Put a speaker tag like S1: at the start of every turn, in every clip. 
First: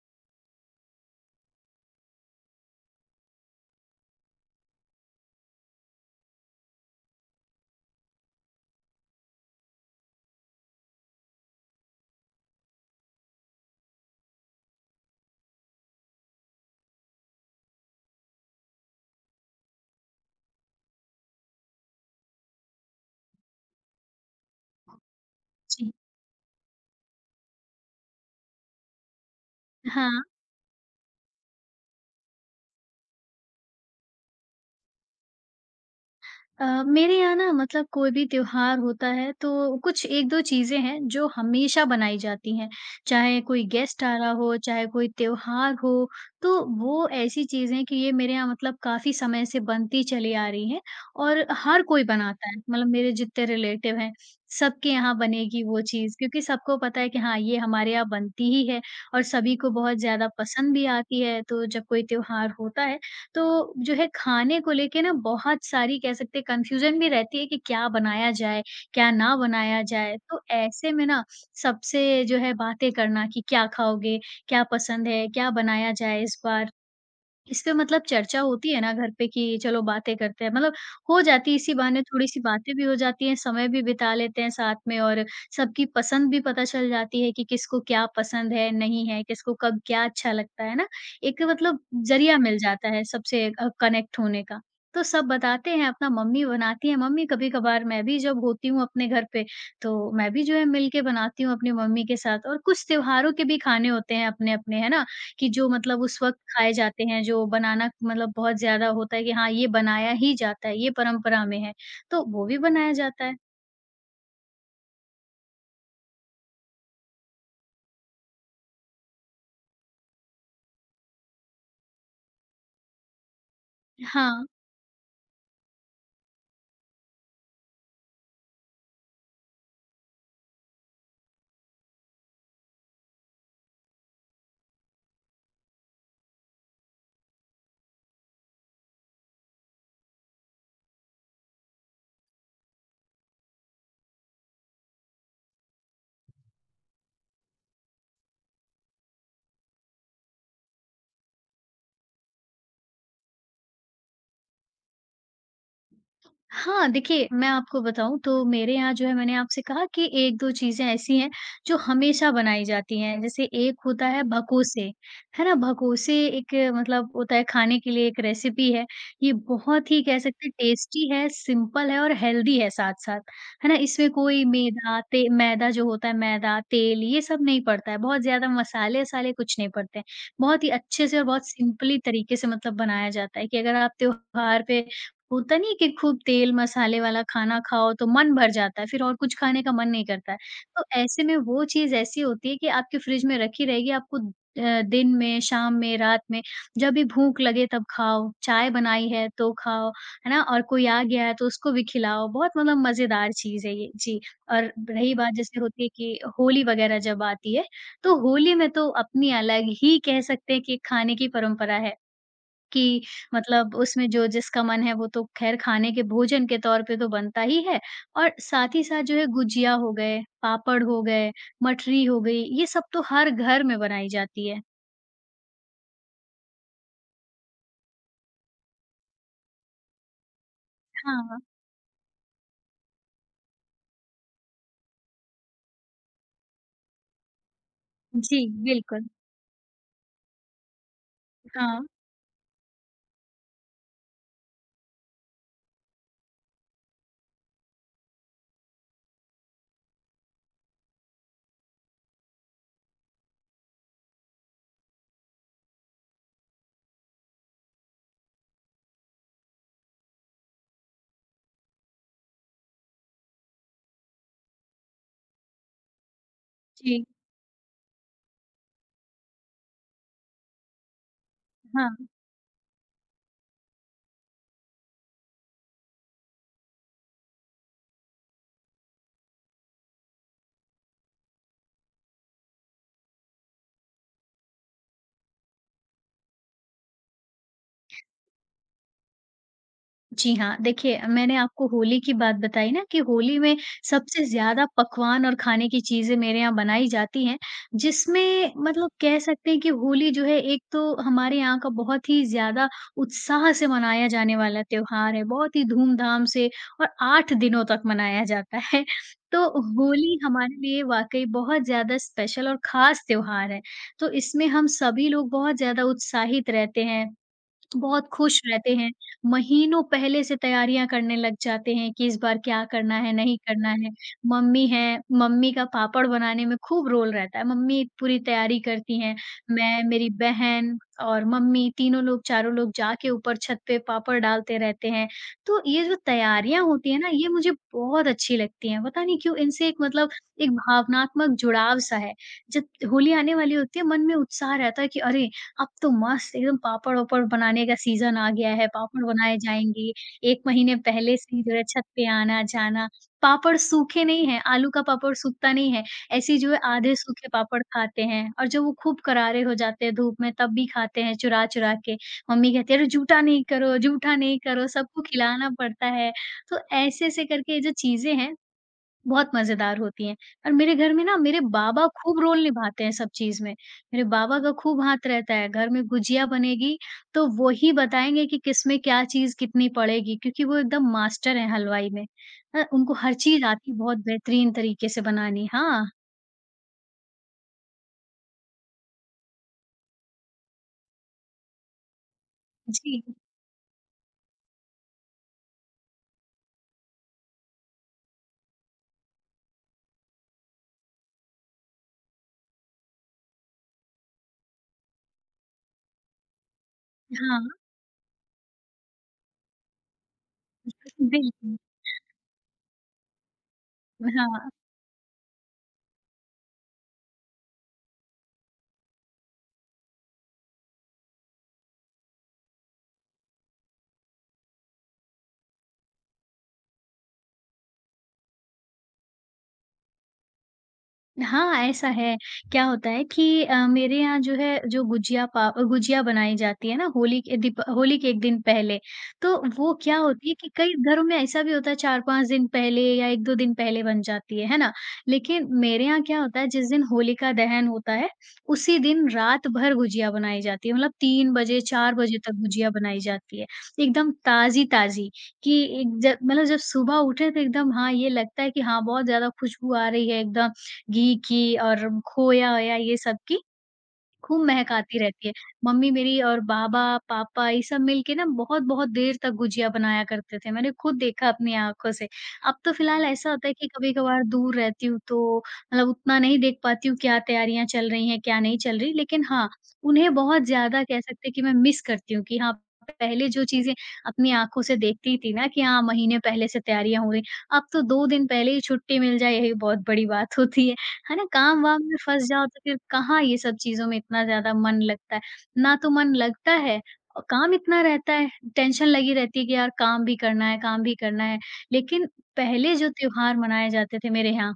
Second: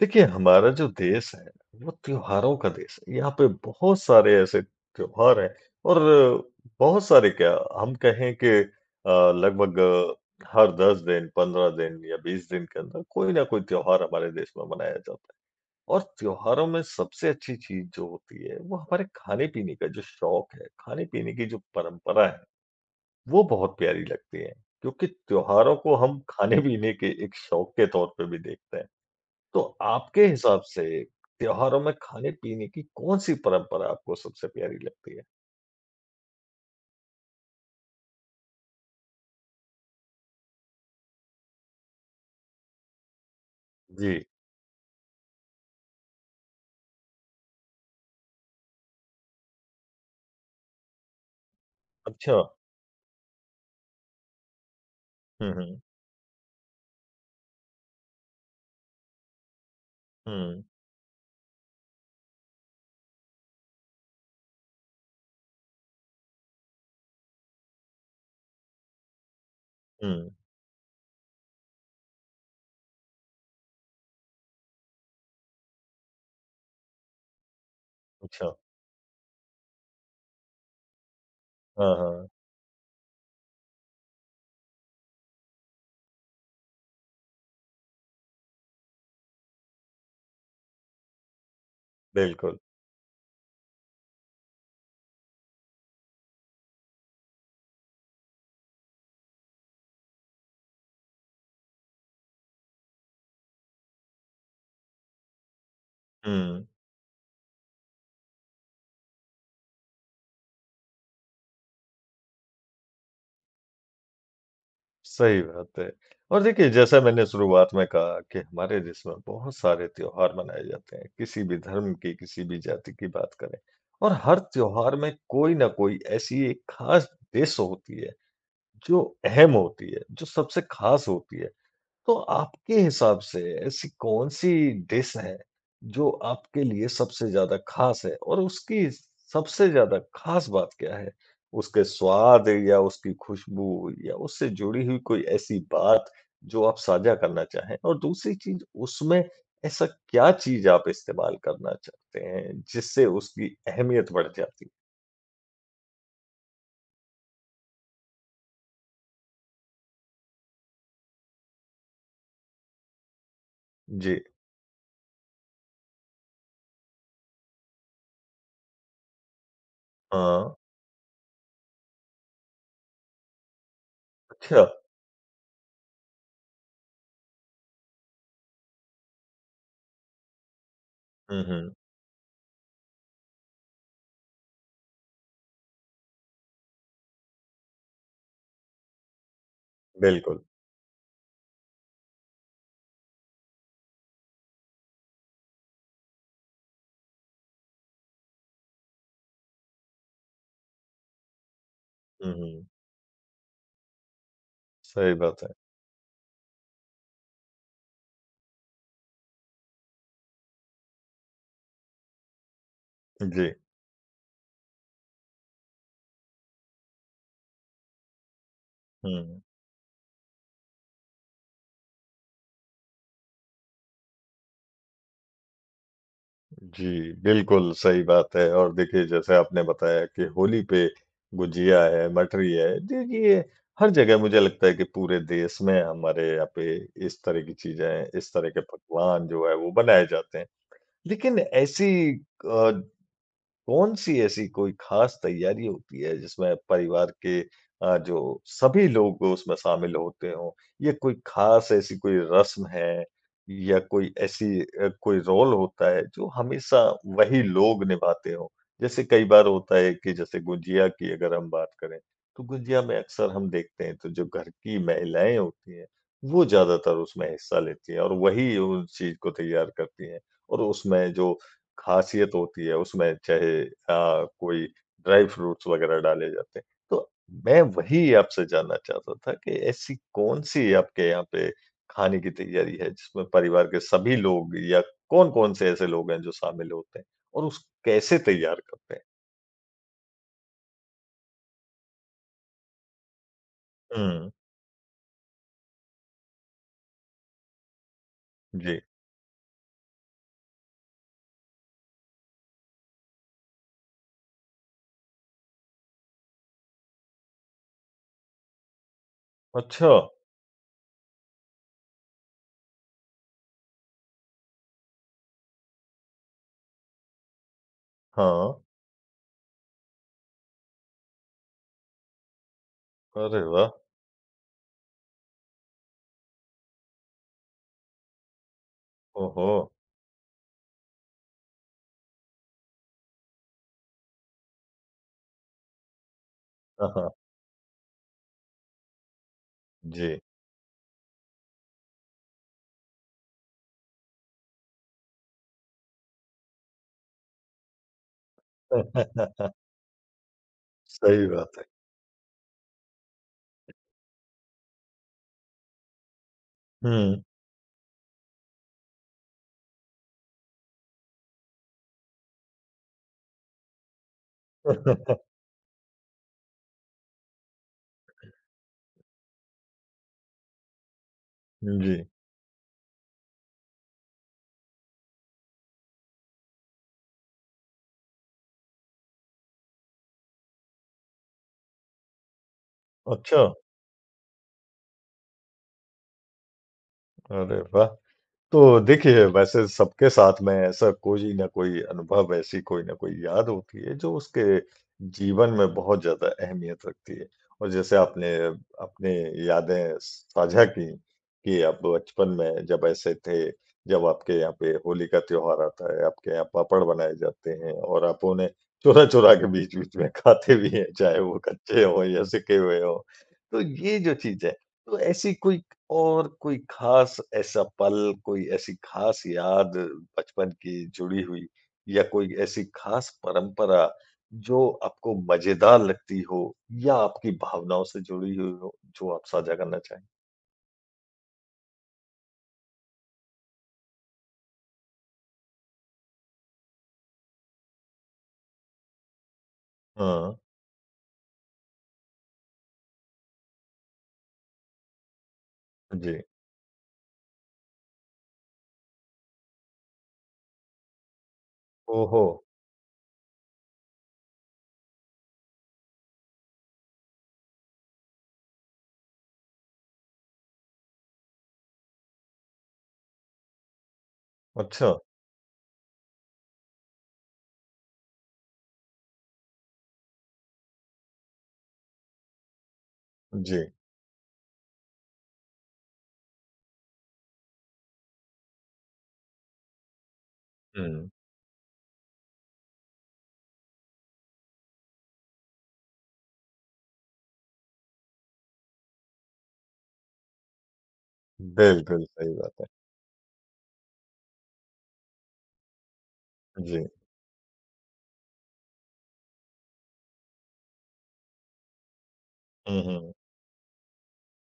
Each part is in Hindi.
S1: देखिए, हमारा जो देश है, वो त्योहारों का देश है। यहाँ पे बहुत सारे ऐसे त्योहार हैं और बहुत सारे क्या हम कहें कि लगभग हर 10 दिन, 15 दिन या 20 दिन के अंदर कोई ना कोई त्योहार हमारे देश में मनाया जाता है। और त्योहारों में सबसे अच्छी चीज़ जो होती है, वो हमारे खाने-पीने का जो शौक है, खाने-पीने की जो परंपरा है, वो बहुत प्यारी लगती है। क्योंकि त्योहारों
S2: जी,
S1: को हम खाने-पीने के एक शौक के तौर पे भी देखते हैं। तो
S2: हाँ।
S1: आपके हिसाब से त्योहारों में खाने-पीने की कौन-सी परंपरा आपको सबसे प्यारी लगती है?
S2: मेरे यहाँ ना मतलब कोई भी त्योहार होता है तो कुछ 1-2 चीज़ें हैं जो हमेशा बनाई जाती हैं। चाहे कोई गेस्ट आ
S1: जी,
S2: रहा हो, चाहे कोई त्योहार हो, तो वो ऐसी चीज़ें हैं कि ये मेरे यहाँ मतलब काफ़ी समय से बनती चली आ रही हैं और हर कोई
S1: अच्छा।
S2: बनाता है। मतलब मेरे जितने रिलेटिव हैं, सबके यहाँ
S1: हुँ,
S2: बनेगी
S1: हुँ।
S2: वो चीज़ क्योंकि सबको पता है कि हाँ, ये हमारे यहाँ बनती ही है और सभी को बहुत ज़्यादा
S1: हुँ,
S2: पसंद भी आती है। तो जब कोई त्योहार होता है तो जो है खाने को लेके ना बहुत सारी कह सकते हैं कन्फ्यूजन भी रहती है कि क्या बनाया जाए, क्या ना बनाया जाए?
S1: हुँ।
S2: तो ऐसे में ना सबसे जो है बातें करना कि क्या खाओगे? क्या पसंद है? क्या बनाया जाए इस बार? इस पे मतलब चर्चा
S1: अच्छा।
S2: होती है ना घर पे कि चलो बातें करते हैं, मतलब हो जाती है इसी
S1: हाँ,
S2: बहाने
S1: हाँ,
S2: थोड़ी-सी बातें भी हो जाती हैं, समय भी बिता लेते हैं साथ में और सबकी पसंद भी पता चल जाती है कि किसको क्या पसंद है, नहीं है, किसको कब क्या अच्छा लगता है ना? एक मतलब ज़रिया
S1: बिल्कुल।
S2: मिल जाता है सबसे कनेक्ट होने का। तो सब बताते हैं, अपना मम्मी बनाती हैं, मम्मी कभी-कभार मैं भी जब होती हूँ अपने घर पे, तो मैं भी जो है मिल के बनाती हूँ अपनी मम्मी के साथ और कुछ त्योहारों के भी खाने होते हैं अपने-अपने, है ना? कि जो मतलब उस वक़्त
S1: हुँ,
S2: खाए जाते हैं, जो बनाना मतलब बहुत ज़्यादा होता है कि हाँ, ये बनाया ही जाता है, ये परंपरा में है, तो वो भी बनाया जाता है।
S1: सही बात है। और देखिए, जैसा मैंने शुरुआत में कहा कि हमारे देश में बहुत सारे त्योहार मनाए जाते हैं, किसी भी धर्म की, किसी भी जाति की बात करें और हर
S2: हाँ।
S1: त्योहार में कोई न कोई ऐसी एक खास डिश होती है, जो अहम होती है, जो सबसे खास होती है। तो आपके हिसाब से ऐसी कौन-सी डिश है, जो आपके लिए सबसे ज़्यादा ख़ास है? और उसकी सबसे ज़्यादा ख़ास बात क्या है? उसके स्वाद या उसकी खुशबू या उससे जुड़ी हुई कोई ऐसी बात जो आप साझा करना चाहें? और दूसरी चीज़ उसमें ऐसा क्या चीज़ आप इस्तेमाल करना चाहते हैं, जिससे उसकी अहमियत बढ़ जाती? है?
S2: हाँ, देखिए, मैं आपको बताऊँ तो मेरे यहाँ जो है मैंने आपसे कहा कि 1-2 चीज़ें ऐसी हैं जो हमेशा बनाई जाती हैं। जैसे एक होता
S1: जी।
S2: है भकोसे, है ना? भकोसे एक मतलब होता है खाने के लिए एक रेसिपी है। ये बहुत ही कह सकते हैं
S1: हाँ,
S2: टेस्टी है, सिंपल है और हेल्दी है साथ-साथ, है ना? इसमें कोई
S1: अच्छा।
S2: मैदा जो होता है मैदा, तेल ये सब नहीं पड़ता है। बहुत ज़्यादा मसाले-वसाले कुछ नहीं पड़ते हैं। बहुत ही अच्छे से और
S1: हुँ,
S2: बहुत
S1: हुँ।
S2: सिंपली तरीके से मतलब बनाया जाता है कि अगर आप त्योहार पे होता नहीं है कि खूब तेल मसाले वाला खाना खाओ तो मन भर जाता है, फिर और कुछ खाने का मन नहीं करता है।
S1: बिल्कुल।
S2: तो ऐसे में वो चीज़ ऐसी होती है कि आपके फ्रिज में रखी रहेगी आपको दिन में, शाम में, रात में जब भी भूख लगे तब खाओ, चाय बनाई है तो खाओ, है ना? और कोई आ गया है तो उसको भी खिलाओ,
S1: हुँ,
S2: बहुत
S1: हुँ।
S2: मतलब मज़ेदार चीज़ है ये। जी, और
S1: सही
S2: रही बात
S1: बात है।
S2: जैसे होती है कि होली वग़ैरह जब आती है, तो होली में तो अपनी अलग ही कह सकते हैं कि खाने की परंपरा है। कि
S1: जी।
S2: मतलब उसमें जो जिसका मन है वो तो ख़ैर खाने के भोजन के तौर पे तो बनता ही है और साथ ही साथ जो है
S1: हुँ।
S2: गुजिया हो गए, पापड़ हो गए, मठरी हो गई, ये सब तो हर घर में बनाई जाती है।
S1: जी, बिल्कुल सही बात है और देखिए जैसे आपने बताया कि होली पे
S2: हाँ।
S1: गुजिया है, मठरी है, देखिए ये हर जगह मुझे लगता है कि पूरे देश में हमारे यहाँ पे इस तरह की चीज़ें, इस
S2: जी,
S1: तरह के
S2: बिल्कुल।
S1: पकवान जो है वो बनाए जाते हैं। लेकिन
S2: हाँ,
S1: ऐसी अ कौन-सी ऐसी कोई ख़ास तैयारी होती है जिसमें परिवार के जो सभी लोग उसमें शामिल होते हों? ये कोई ख़ास ऐसी कोई रस्म है या कोई ऐसी कोई रोल होता है जो हमेशा वही लोग निभाते हों? जैसे कई बार होता है कि जैसे गुझिया की अगर हम बात करें, तो गुझिया में अक्सर हम देखते हैं तो जो घर की महिलाएँ होती हैं, वो ज़्यादातर
S2: जी,
S1: उसमें हिस्सा लेती हैं और वही उस चीज़ को तैयार करती हैं और उसमें जो
S2: हाँ।
S1: खासियत होती है उसमें चाहे कोई ड्राई फ्रूट्स वगैरह डाले जाते हैं। तो मैं वही आपसे जानना चाहता था कि ऐसी कौन-सी आपके यहाँ पे खाने की तैयारी है जिसमें परिवार के सभी लोग या कौन-कौन से ऐसे लोग हैं जो शामिल होते हैं? और उस कैसे तैयार करते हैं?
S2: जी हाँ, देखिए मैंने आपको होली की बात बताई ना कि होली में सबसे
S1: हुँ,
S2: ज़्यादा पकवान और खाने की चीज़ें मेरे यहाँ बनाई जाती हैं, जिसमें
S1: जी।
S2: मतलब कह सकते हैं कि होली जो है एक तो हमारे यहाँ का बहुत ही ज़्यादा उत्साह से मनाया जाने वाला त्योहार है, बहुत ही धूम-धाम से और 8 दिनों तक मनाया जाता है। तो
S1: अच्छा,
S2: होली हमारे लिए वाक़ई बहुत ज़्यादा स्पेशल और ख़ास त्योहार है, तो इसमें हम सभी लोग बहुत ज़्यादा उत्साहित रहते हैं। बहुत खुश
S1: हाँ।
S2: रहते हैं, महीनों पहले से तैयारियाँ करने लग जाते हैं कि इस बार क्या करना है, नहीं
S1: अरे वाह!
S2: करना है। मम्मी हैं, मम्मी का पापड़ बनाने में खूब रोल रहता है, मम्मी पूरी तैयारी करती हैं।
S1: ओहो!
S2: मैं, मेरी बहन और मम्मी तीनों लोग, चारों लोग जाके ऊपर छत पे पापड़ डालते रहते हैं। तो ये जो तैयारियाँ होती
S1: हाँ,
S2: हैं ना,
S1: हाँ,
S2: ये मुझे बहुत अच्छी लगती हैं, पता नहीं क्यों इनसे एक मतलब
S1: जी।
S2: एक भावनात्मक जुड़ाव सा है। जब होली आने वाली होती है, मन में उत्साह रहता है कि अरे! अब तो मस्त एकदम पापड़-वापड़ बनाने का सीज़न आ गया है, पापड़ बनाए जाएँगे। 1 महीने पहले
S1: सही
S2: से ही जो
S1: बात
S2: है
S1: है।
S2: छत पे आना-जाना। पापड़ सूखे नहीं हैं, आलू का पापड़ सूखता नहीं है। ऐसे ही जो है आधे
S1: हुँ।
S2: सूखे पापड़ खाते हैं और जब वो खूब करारे हो जाते हैं धूप में तब भी खाते हैं चुरा-चुरा के। मम्मी कहती है, "अरे जूठा नहीं करो, जूठा नहीं करो।" सबको खिलाना पड़ता है। तो ऐसे-ऐसे करके ये जो चीज़ें हैं बहुत मज़ेदार होती हैं और मेरे घर में ना मेरे बाबा
S1: जी।
S2: खूब रोल निभाते हैं सब चीज़ में। मेरे बाबा का खूब हाथ रहता है, घर में गुजिया बनेगी तो वो ही बताएँगे कि किसमें क्या चीज़ कितनी पड़ेगी क्योंकि वो एकदम मास्टर हैं हलवाई में। उनको हर
S1: अच्छा,
S2: चीज़ आती है बहुत बेहतरीन तरीके से बनानी। हाँ,
S1: अरे वाह! तो देखिए, वैसे सबके साथ में ऐसा कोई ना कोई अनुभव, ऐसी कोई ना
S2: जी।
S1: कोई याद होती है जो उसके जीवन में बहुत ज़्यादा अहमियत रखती है। और जैसे आपने अपने यादें साझा की कि आप बचपन में जब ऐसे थे, जब आपके यहाँ पे होली का त्योहार आता है, आपके यहाँ पापड़ बनाए
S2: हाँ,
S1: जाते हैं और आप उन्हें चुरा-चुरा के बीच-बीच में खाते भी हैं, चाहे वो
S2: बिल्कुल।
S1: कच्चे हों या सिके हुए हों। तो ये जो चीज़ है,
S2: हाँ।
S1: तो ऐसी कोई और कोई ख़ास ऐसा पल, कोई ऐसी ख़ास याद बचपन की जुड़ी हुई या कोई ऐसी ख़ास परंपरा जो आपको मज़ेदार लगती हो या आपकी भावनाओं से जुड़ी हुई हो, जो आप साझा करना चाहें?
S2: हाँ, ऐसा है। क्या होता है कि मेरे यहाँ जो है जो गुजिया बनाई जाती है ना होली के दीप होली के 1 दिन पहले, तो वो क्या होती
S1: हाँ,
S2: है कि कई घरों में ऐसा भी होता है 4-5 दिन पहले या 1-2 दिन पहले बन जाती है ना? लेकिन मेरे यहाँ
S1: जी।
S2: क्या होता है जिस दिन होलिका दहन होता है, उसी दिन रात भर गुजिया बनाई जाती है। मतलब 3 बजे 4 बजे
S1: ओहो!
S2: तक गुजिया बनाई जाती है, एकदम ताज़ी-ताज़ी कि एक ज मतलब जब सुबह उठे तो एकदम हाँ, ये लगता है कि हाँ, बहुत ज़्यादा खुशबू आ रही है एकदम घी की और खोया-वोया ये सब की खूब महक
S1: अच्छा,
S2: आती रहती है। मम्मी मेरी और बाबा, पापा ये सब मिल के ना बहुत-बहुत देर तक गुजिया बनाया करते थे। मैंने खुद देखा अपनी आँखों से। अब तो फ़िलहाल ऐसा होता है
S1: जी।
S2: कि कभी-कभार दूर रहती हूँ तो मतलब उतना नहीं देख पाती हूँ क्या तैयारियाँ चल रही हैं, क्या नहीं चल रही। लेकिन हाँ, उन्हें बहुत ज़्यादा कह
S1: हुँ,
S2: सकते हैं कि मैं मिस करती हूँ कि हाँ, पहले जो चीज़ें अपनी आँखों से देखती थी ना कि हाँ, महीने पहले से तैयारियाँ हो रही। अब तो 2 दिन पहले ही छुट्टी मिल जाए यही बहुत बड़ी बात होती है। है ना? काम-वाम में
S1: बिल्कुल
S2: फँस
S1: सही
S2: जाओ
S1: बात
S2: तो
S1: है।
S2: फिर कहाँ ये सब चीज़ों में इतना ज़्यादा मन लगता है। ना तो मन लगता है
S1: जी।
S2: और काम इतना रहता है, टेंशन लगी रहती है कि यार काम भी करना है, काम भी करना है। लेकिन पहले
S1: हुँ,
S2: जो
S1: हुँ।
S2: त्योहार मनाए जाते थे मेरे यहाँ,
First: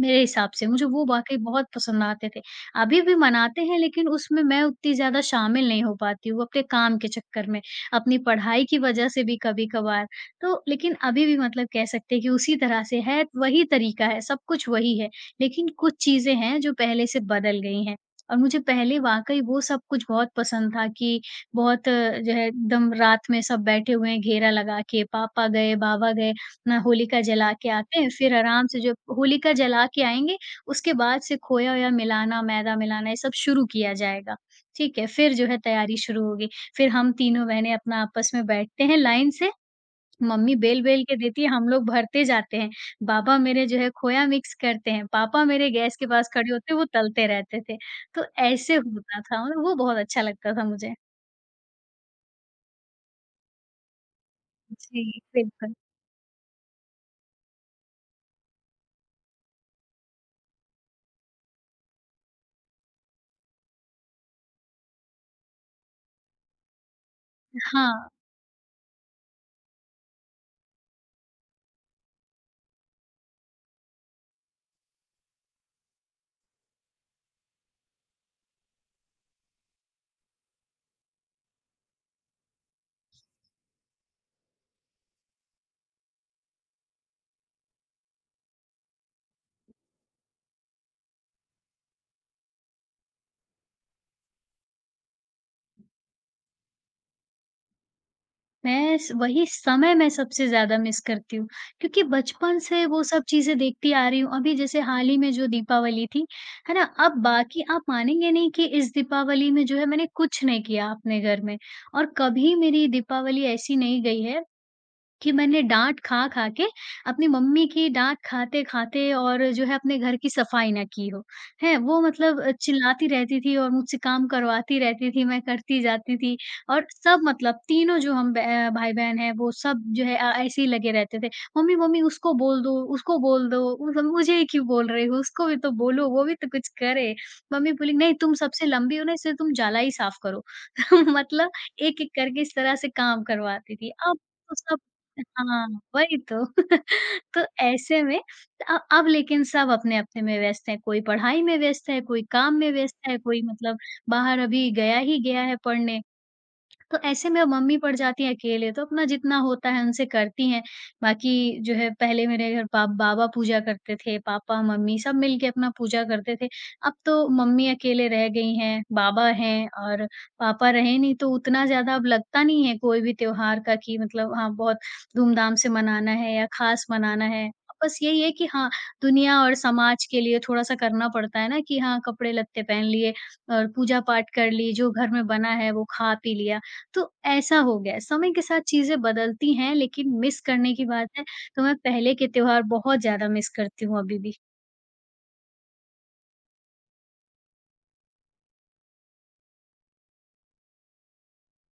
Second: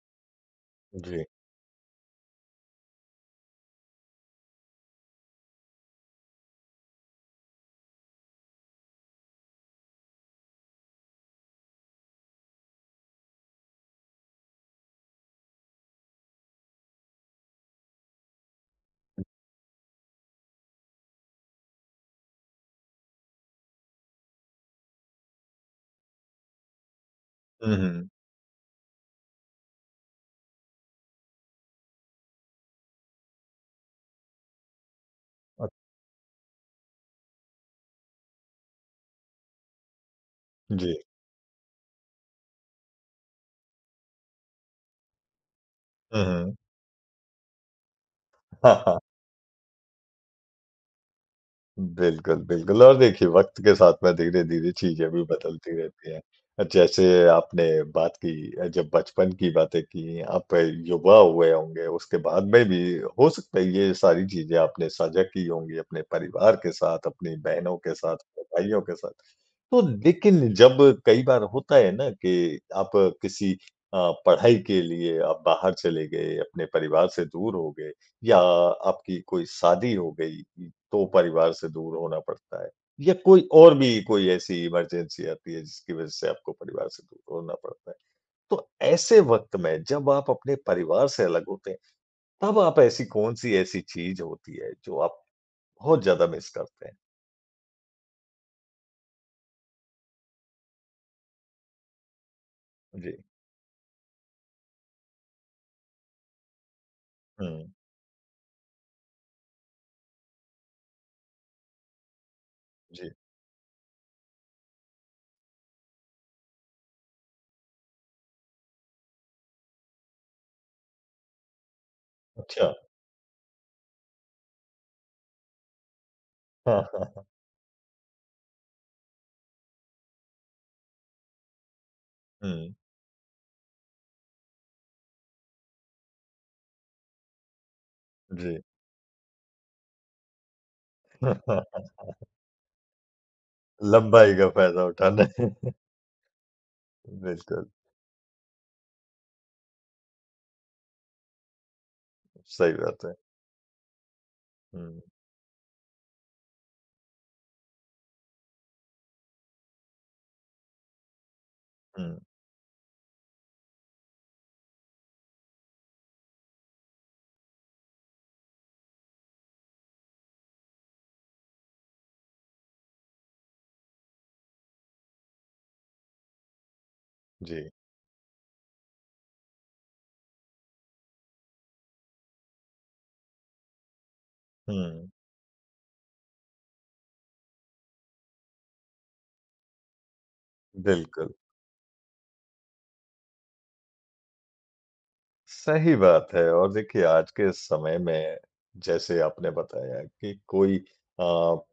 S2: मेरे हिसाब से, मुझे वो
S1: जी।
S2: वाक़ई बहुत पसंद आते थे। अभी भी मनाते हैं लेकिन उसमें मैं उतनी ज़्यादा शामिल नहीं हो पाती हूँ अपने काम के चक्कर में, अपनी पढ़ाई की वज़ह से भी कभी-कभार। तो लेकिन अभी भी मतलब कह सकते हैं कि उसी तरह से है, वही तरीका है, सब कुछ वही है। लेकिन कुछ चीज़ें हैं जो पहले से बदल गई हैं और मुझे पहले वाक़ई वो सब कुछ बहुत पसंद था कि बहुत जो है एकदम रात में सब बैठे हुए हैं घेरा लगा के, पापा गए, बाबा गए अपना होलिका जला के
S1: हुँ,
S2: आते
S1: हुँ।
S2: हैं, फिर आराम से जब होलिका जला के आएँगे, उसके बाद से खोया-वोया मिलाना, मैदा मिलाना ये सब शुरू किया जाएगा। ठीक है? फिर जो है
S1: अ,
S2: तैयारी शुरू होगी। फिर हम तीनों बहनें अपना आपस में बैठते हैं लाइन से, मम्मी
S1: जी।
S2: बेल-बेल के देती है, हम लोग भरते जाते हैं। बाबा मेरे जो है खोया मिक्स करते हैं, पापा मेरे गैस के
S1: हुँ,
S2: पास खड़े
S1: हुँ।
S2: होते हैं, वो तलते रहते थे। तो ऐसे होता था और वो बहुत अच्छा लगता था मुझे।
S1: बिल्कुल, बिल्कुल और देखिए वक़्त के साथ में धीरे-धीरे
S2: जी,
S1: चीज़ें भी
S2: बिल्कुल।
S1: बदलती रहती हैं। जैसे आपने बात की जब बचपन की बातें की, आप युवा हुए होंगे, उसके बाद में भी हो सकता है ये सारी चीज़ें आपने साझा की होंगी अपने परिवार के साथ, अपनी बहनों के
S2: हाँ।
S1: साथ, अपने भाइयों के साथ। तो लेकिन जब कई बार होता है ना कि आप किसी पढ़ाई के लिए आप बाहर चले गए, अपने परिवार से दूर हो गए या आपकी कोई शादी हो गई, तो परिवार से दूर होना पड़ता है या कोई और भी कोई ऐसी इमरजेंसी आती है जिसकी वज़ह से आपको परिवार से दूर होना पड़ता है। तो ऐसे वक़्त में जब आप अपने परिवार से अलग होते हैं, तब आप ऐसी कौन-सी ऐसी चीज़ होती है जो आप बहुत ज़्यादा मिस करते हैं?
S2: मैं स वही समय मैं सबसे ज़्यादा मिस करती हूँ, क्योंकि बचपन से वो
S1: जी।
S2: सब चीज़ें देखती आ रही हूँ। अभी जैसे हाल ही में जो दीपावली थी, है ना? अब
S1: हुँ,
S2: बाकी आप मानेंगे नहीं कि इस दीपावली में जो है मैंने कुछ नहीं किया अपने घर में और कभी मेरी
S1: जी।
S2: दीपावली ऐसी नहीं गई है कि मैंने डाँट खा-खा के अपनी मम्मी की डाँट खाते-खाते और जो है अपने घर की सफाई ना की हो, हैं? वो मतलब
S1: अच्छा।
S2: चिल्लाती रहती थी और मुझसे काम करवाती रहती थी, मैं करती जाती थी
S1: हाँ,
S2: और सब
S1: हाँ।
S2: मतलब तीनों जो भाई-बहन हैं वो सब जो है ऐसे ही लगे रहते थे, "मम्मी, मम्मी
S1: हुँ,
S2: उसको बोल दो, मतलब मुझे ही क्यों बोल रही हो? उसको भी तो बोलो, वो भी तो कुछ करे।" मम्मी बोली, "नहीं, तुम
S1: जी।
S2: सबसे लंबी हो ना इसलिए तुम जाला ही साफ करो।" मतलब एक-एक करके इस तरह से काम करवाती थी। अब
S1: लंबाई का
S2: तो सब
S1: फ़ायदा उठाना है।
S2: हाँ, वही तो। तो
S1: बिल्कुल,
S2: ऐसे में अब लेकिन सब अपने-अपने में व्यस्त हैं, कोई पढ़ाई में व्यस्त है, कोई काम में
S1: सही
S2: व्यस्त
S1: बात है।
S2: है, कोई मतलब बाहर अभी गया
S1: हुँ,
S2: ही गया है पढ़ने। तो ऐसे में अब मम्मी पड़ जाती हैं अकेले, तो अपना जितना होता है उनसे करती हैं। बाकी जो है
S1: हुँ,
S2: पहले मेरे घर पा बाबा पूजा करते थे, पापा, मम्मी सब मिल के अपना पूजा करते थे। अब तो मम्मी अकेले रह गई हैं, बाबा हैं और पापा रहे नहीं तो उतना ज़्यादा अब लगता नहीं है कोई भी त्योहार का कि मतलब हाँ, बहुत धूमधाम से मनाना है या ख़ास मनाना है।
S1: जी।
S2: बस यही है कि हाँ, दुनिया और समाज के लिए थोड़ा-सा करना पड़ता है ना कि हाँ, कपड़े-लत्ते पहन लिए और पूजा-पाठ कर ली, जो घर
S1: हुँ,
S2: में बना है वो खा-पी लिया। तो ऐसा हो गया है, समय के साथ चीज़ें बदलती हैं लेकिन मिस करने की बात है,
S1: बिल्कुल।
S2: तो मैं पहले के त्योहार बहुत ज़्यादा मिस करती हूँ अभी भी।
S1: सही बात है और देखिए आज के समय में जैसे आपने बताया कि कोई अ,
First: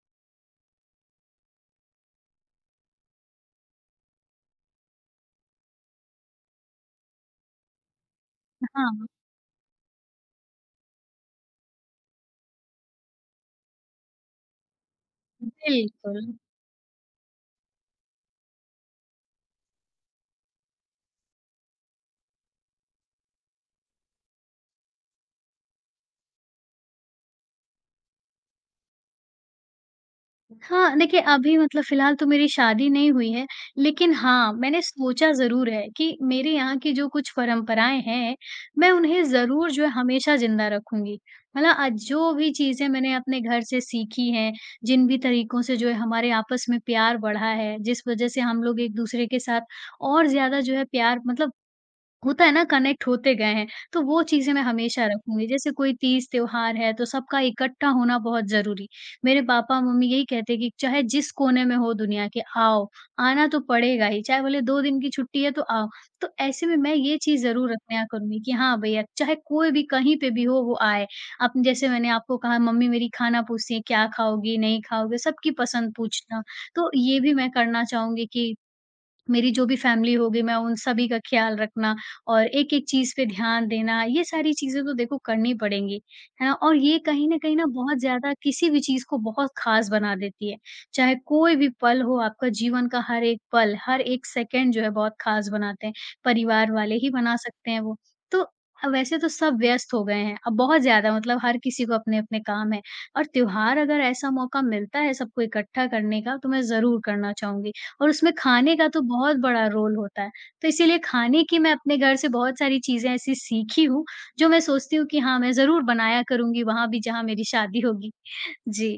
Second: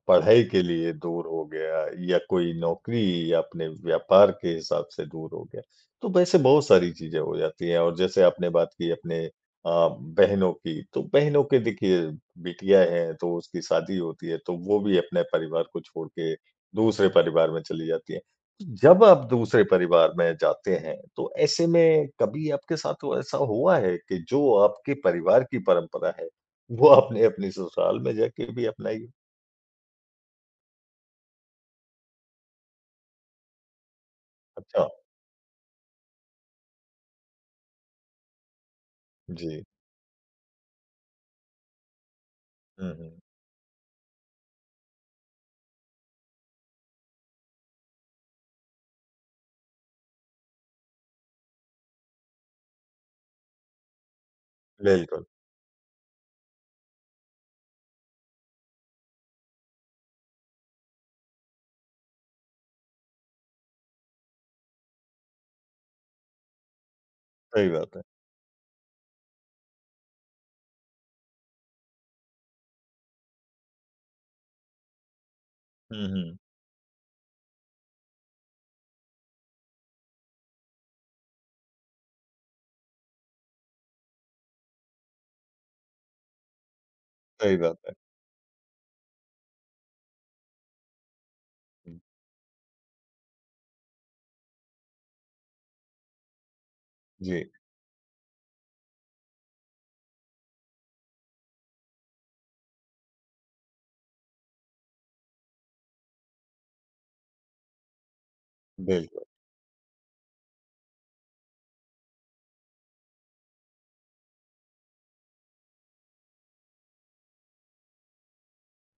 S1: पढ़ाई के लिए दूर हो गया या कोई नौकरी या अपने व्यापार के हिसाब से दूर हो गया तो वैसे बहुत सारी चीजें हो जाती हैं और जैसे आपने बात की
S2: हाँ,
S1: अपने बहनों की तो बहनों के देखिए बिटिया है तो उसकी शादी होती है तो वो भी अपने परिवार को छोड़
S2: बिल्कुल।
S1: के दूसरे परिवार में चली जाती है जब आप दूसरे परिवार में जाते हैं, तो ऐसे में कभी आपके साथ वो ऐसा हुआ है कि जो आपके परिवार की परंपरा है, वो आपने अपने ससुराल में जाके भी अपनाई हो?
S2: हाँ, देखिए अभी मतलब फ़िलहाल तो मेरी शादी नहीं हुई है, लेकिन हाँ, मैंने
S1: अच्छा,
S2: सोचा ज़रूर है कि मेरे यहाँ की जो कुछ परंपराएँ हैं, मैं उन्हें
S1: जी।
S2: ज़रूर जो है हमेशा ज़िंदा रखूँगी। मतलब जो भी चीज़ें
S1: हुँ, हुँ।
S2: मैंने अपने घर से सीखी हैं, जिन भी तरीकों से जो है हमारे आपस में प्यार बढ़ा है, जिस वज़ह से हम लोग एक-दूसरे के साथ और ज़्यादा जो है प्यार मतलब होता है ना कनेक्ट होते गए हैं, तो वो चीज़ें मैं हमेशा
S1: बिल्कुल,
S2: रखूँगी। जैसे कोई तीज त्योहार है तो सबका इकट्ठा होना बहुत ज़रूरी। मेरे पापा-मम्मी यही कहते हैं कि चाहे जिस कोने में हो दुनिया के आओ, आना तो पड़ेगा ही, चाहे बोले 2 दिन की छुट्टी है तो आओ। तो ऐसे में मैं ये चीज़
S1: सही
S2: ज़रूर
S1: बात है।
S2: रखना करूँगी कि हाँ भैया, चाहे कोई भी कहीं पे भी हो वो आए। अब जैसे मैंने आपको कहा मम्मी मेरी खाना पूछती हैं, क्या खाओगी, नहीं खाओगे, सबकी पसंद
S1: हुँ, हुँ,
S2: पूछना। तो ये भी मैं करना चाहूँगी कि मेरी जो भी फैमिली होगी मैं उन सभी का ख़्याल रखना और एक-एक चीज़ पे ध्यान देना, ये सारी चीज़ें तो देखो करनी पड़ेंगी, है ना? और ये कहीं न कहीं
S1: सही
S2: ना
S1: बात है।
S2: बहुत ज़्यादा किसी भी चीज़ को बहुत ख़ास बना देती है। चाहे कोई भी
S1: हुँ,
S2: पल हो आपका जीवन का हर एक पल, हर एक सेकंड जो है बहुत ख़ास बनाते हैं, परिवार वाले ही बना
S1: जी,
S2: सकते हैं वो। तो वैसे तो सब व्यस्त हो गए हैं, अब बहुत ज़्यादा मतलब हर किसी को अपने-अपने काम हैं और त्योहार अगर ऐसा मौका मिलता है सबको इकट्ठा करने का तो मैं ज़रूर करना चाहूँगी। और उसमें खाने का तो
S1: बिल्कुल।
S2: बहुत बड़ा रोल होता है। तो इसीलिए खाने की मैं अपने घर से बहुत सारी चीज़ें ऐसी सीखी हूँ, जो मैं सोचती हूँ कि हाँ, मैं ज़रूर बनाया करूँगी वहाँ भी जहाँ मेरी शादी होगी। जी,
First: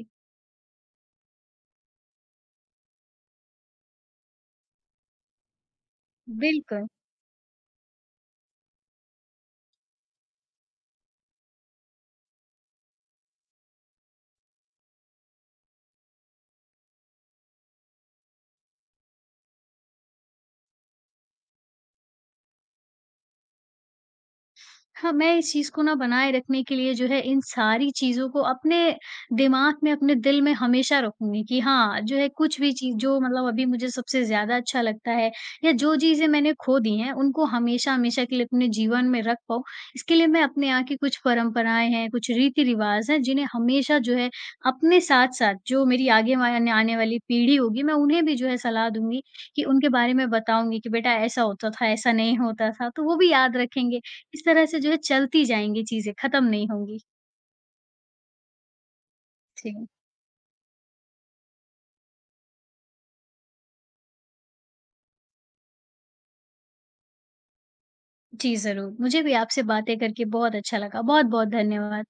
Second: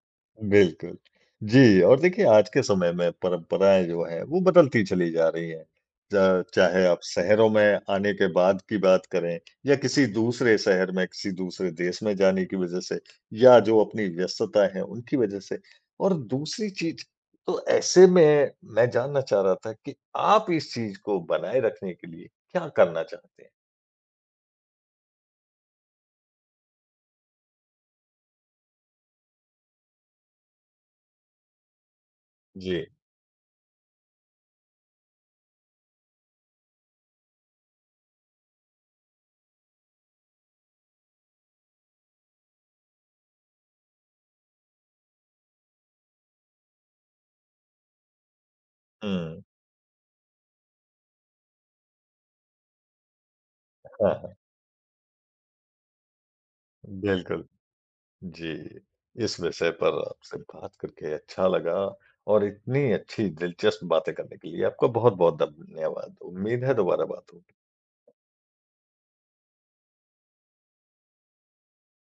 S1: बिल्कुल। जी, और देखिए आज के समय में परंपराएँ जो हैं वो बदलती चली जा रही हैं। च चाहे
S2: बिल्कुल।
S1: आप शहरों में आने के बाद की बात करें या किसी दूसरे शहर में, किसी दूसरे देश में जाने की वज़ह से या जो अपनी व्यस्तता है उनकी वज़ह से। और दूसरी चीज़ तो ऐसे में मैं जानना चाह रहा था कि आप इस चीज़ को बनाए रखने के लिए क्या करना चाहते हैं?
S2: हाँ, मैं इस चीज़ को ना बनाए रखने के लिए जो है इन सारी चीज़ों को अपने दिमाग में, अपने दिल में हमेशा रखूँगी कि हाँ, जो है कुछ भी
S1: जी।
S2: चीज़ जो मतलब अभी मुझे सबसे ज़्यादा अच्छा लगता है या जो चीज़ें मैंने खो दी हैं, उनको हमेशा-हमेशा के लिए अपने जीवन में रख पाऊँ। इसके लिए मैं अपने यहाँ की कुछ परंपराएँ हैं, कुछ रीति-रिवाज़ हैं, जिन्हें हमेशा जो है अपने साथ-साथ जो मेरी आगे वा आने आने वाली पीढ़ी होगी, मैं उन्हें भी जो है सलाह दूँगी
S1: हुँ।
S2: कि उनके बारे में बताऊँगी कि बेटा ऐसा होता था, ऐसा नहीं होता था, तो वो भी याद रखेंगे।
S1: हाँ, हाँ।
S2: इस तरह से जो है चलती जाएँगी चीज़ें, ख़त्म नहीं होंगी।
S1: बिल्कुल। जी, इस विषय
S2: जी।
S1: पर आपसे बात करके अच्छा लगा और इतनी अच्छी दिलचस्प बातें करने के लिए आपका बहुत-बहुत धन्यवाद। उम्मीद है दोबारा बात हो।
S2: जी, ज़रूर। मुझे भी आपसे बातें करके बहुत अच्छा लगा। बहुत-बहुत धन्यवाद।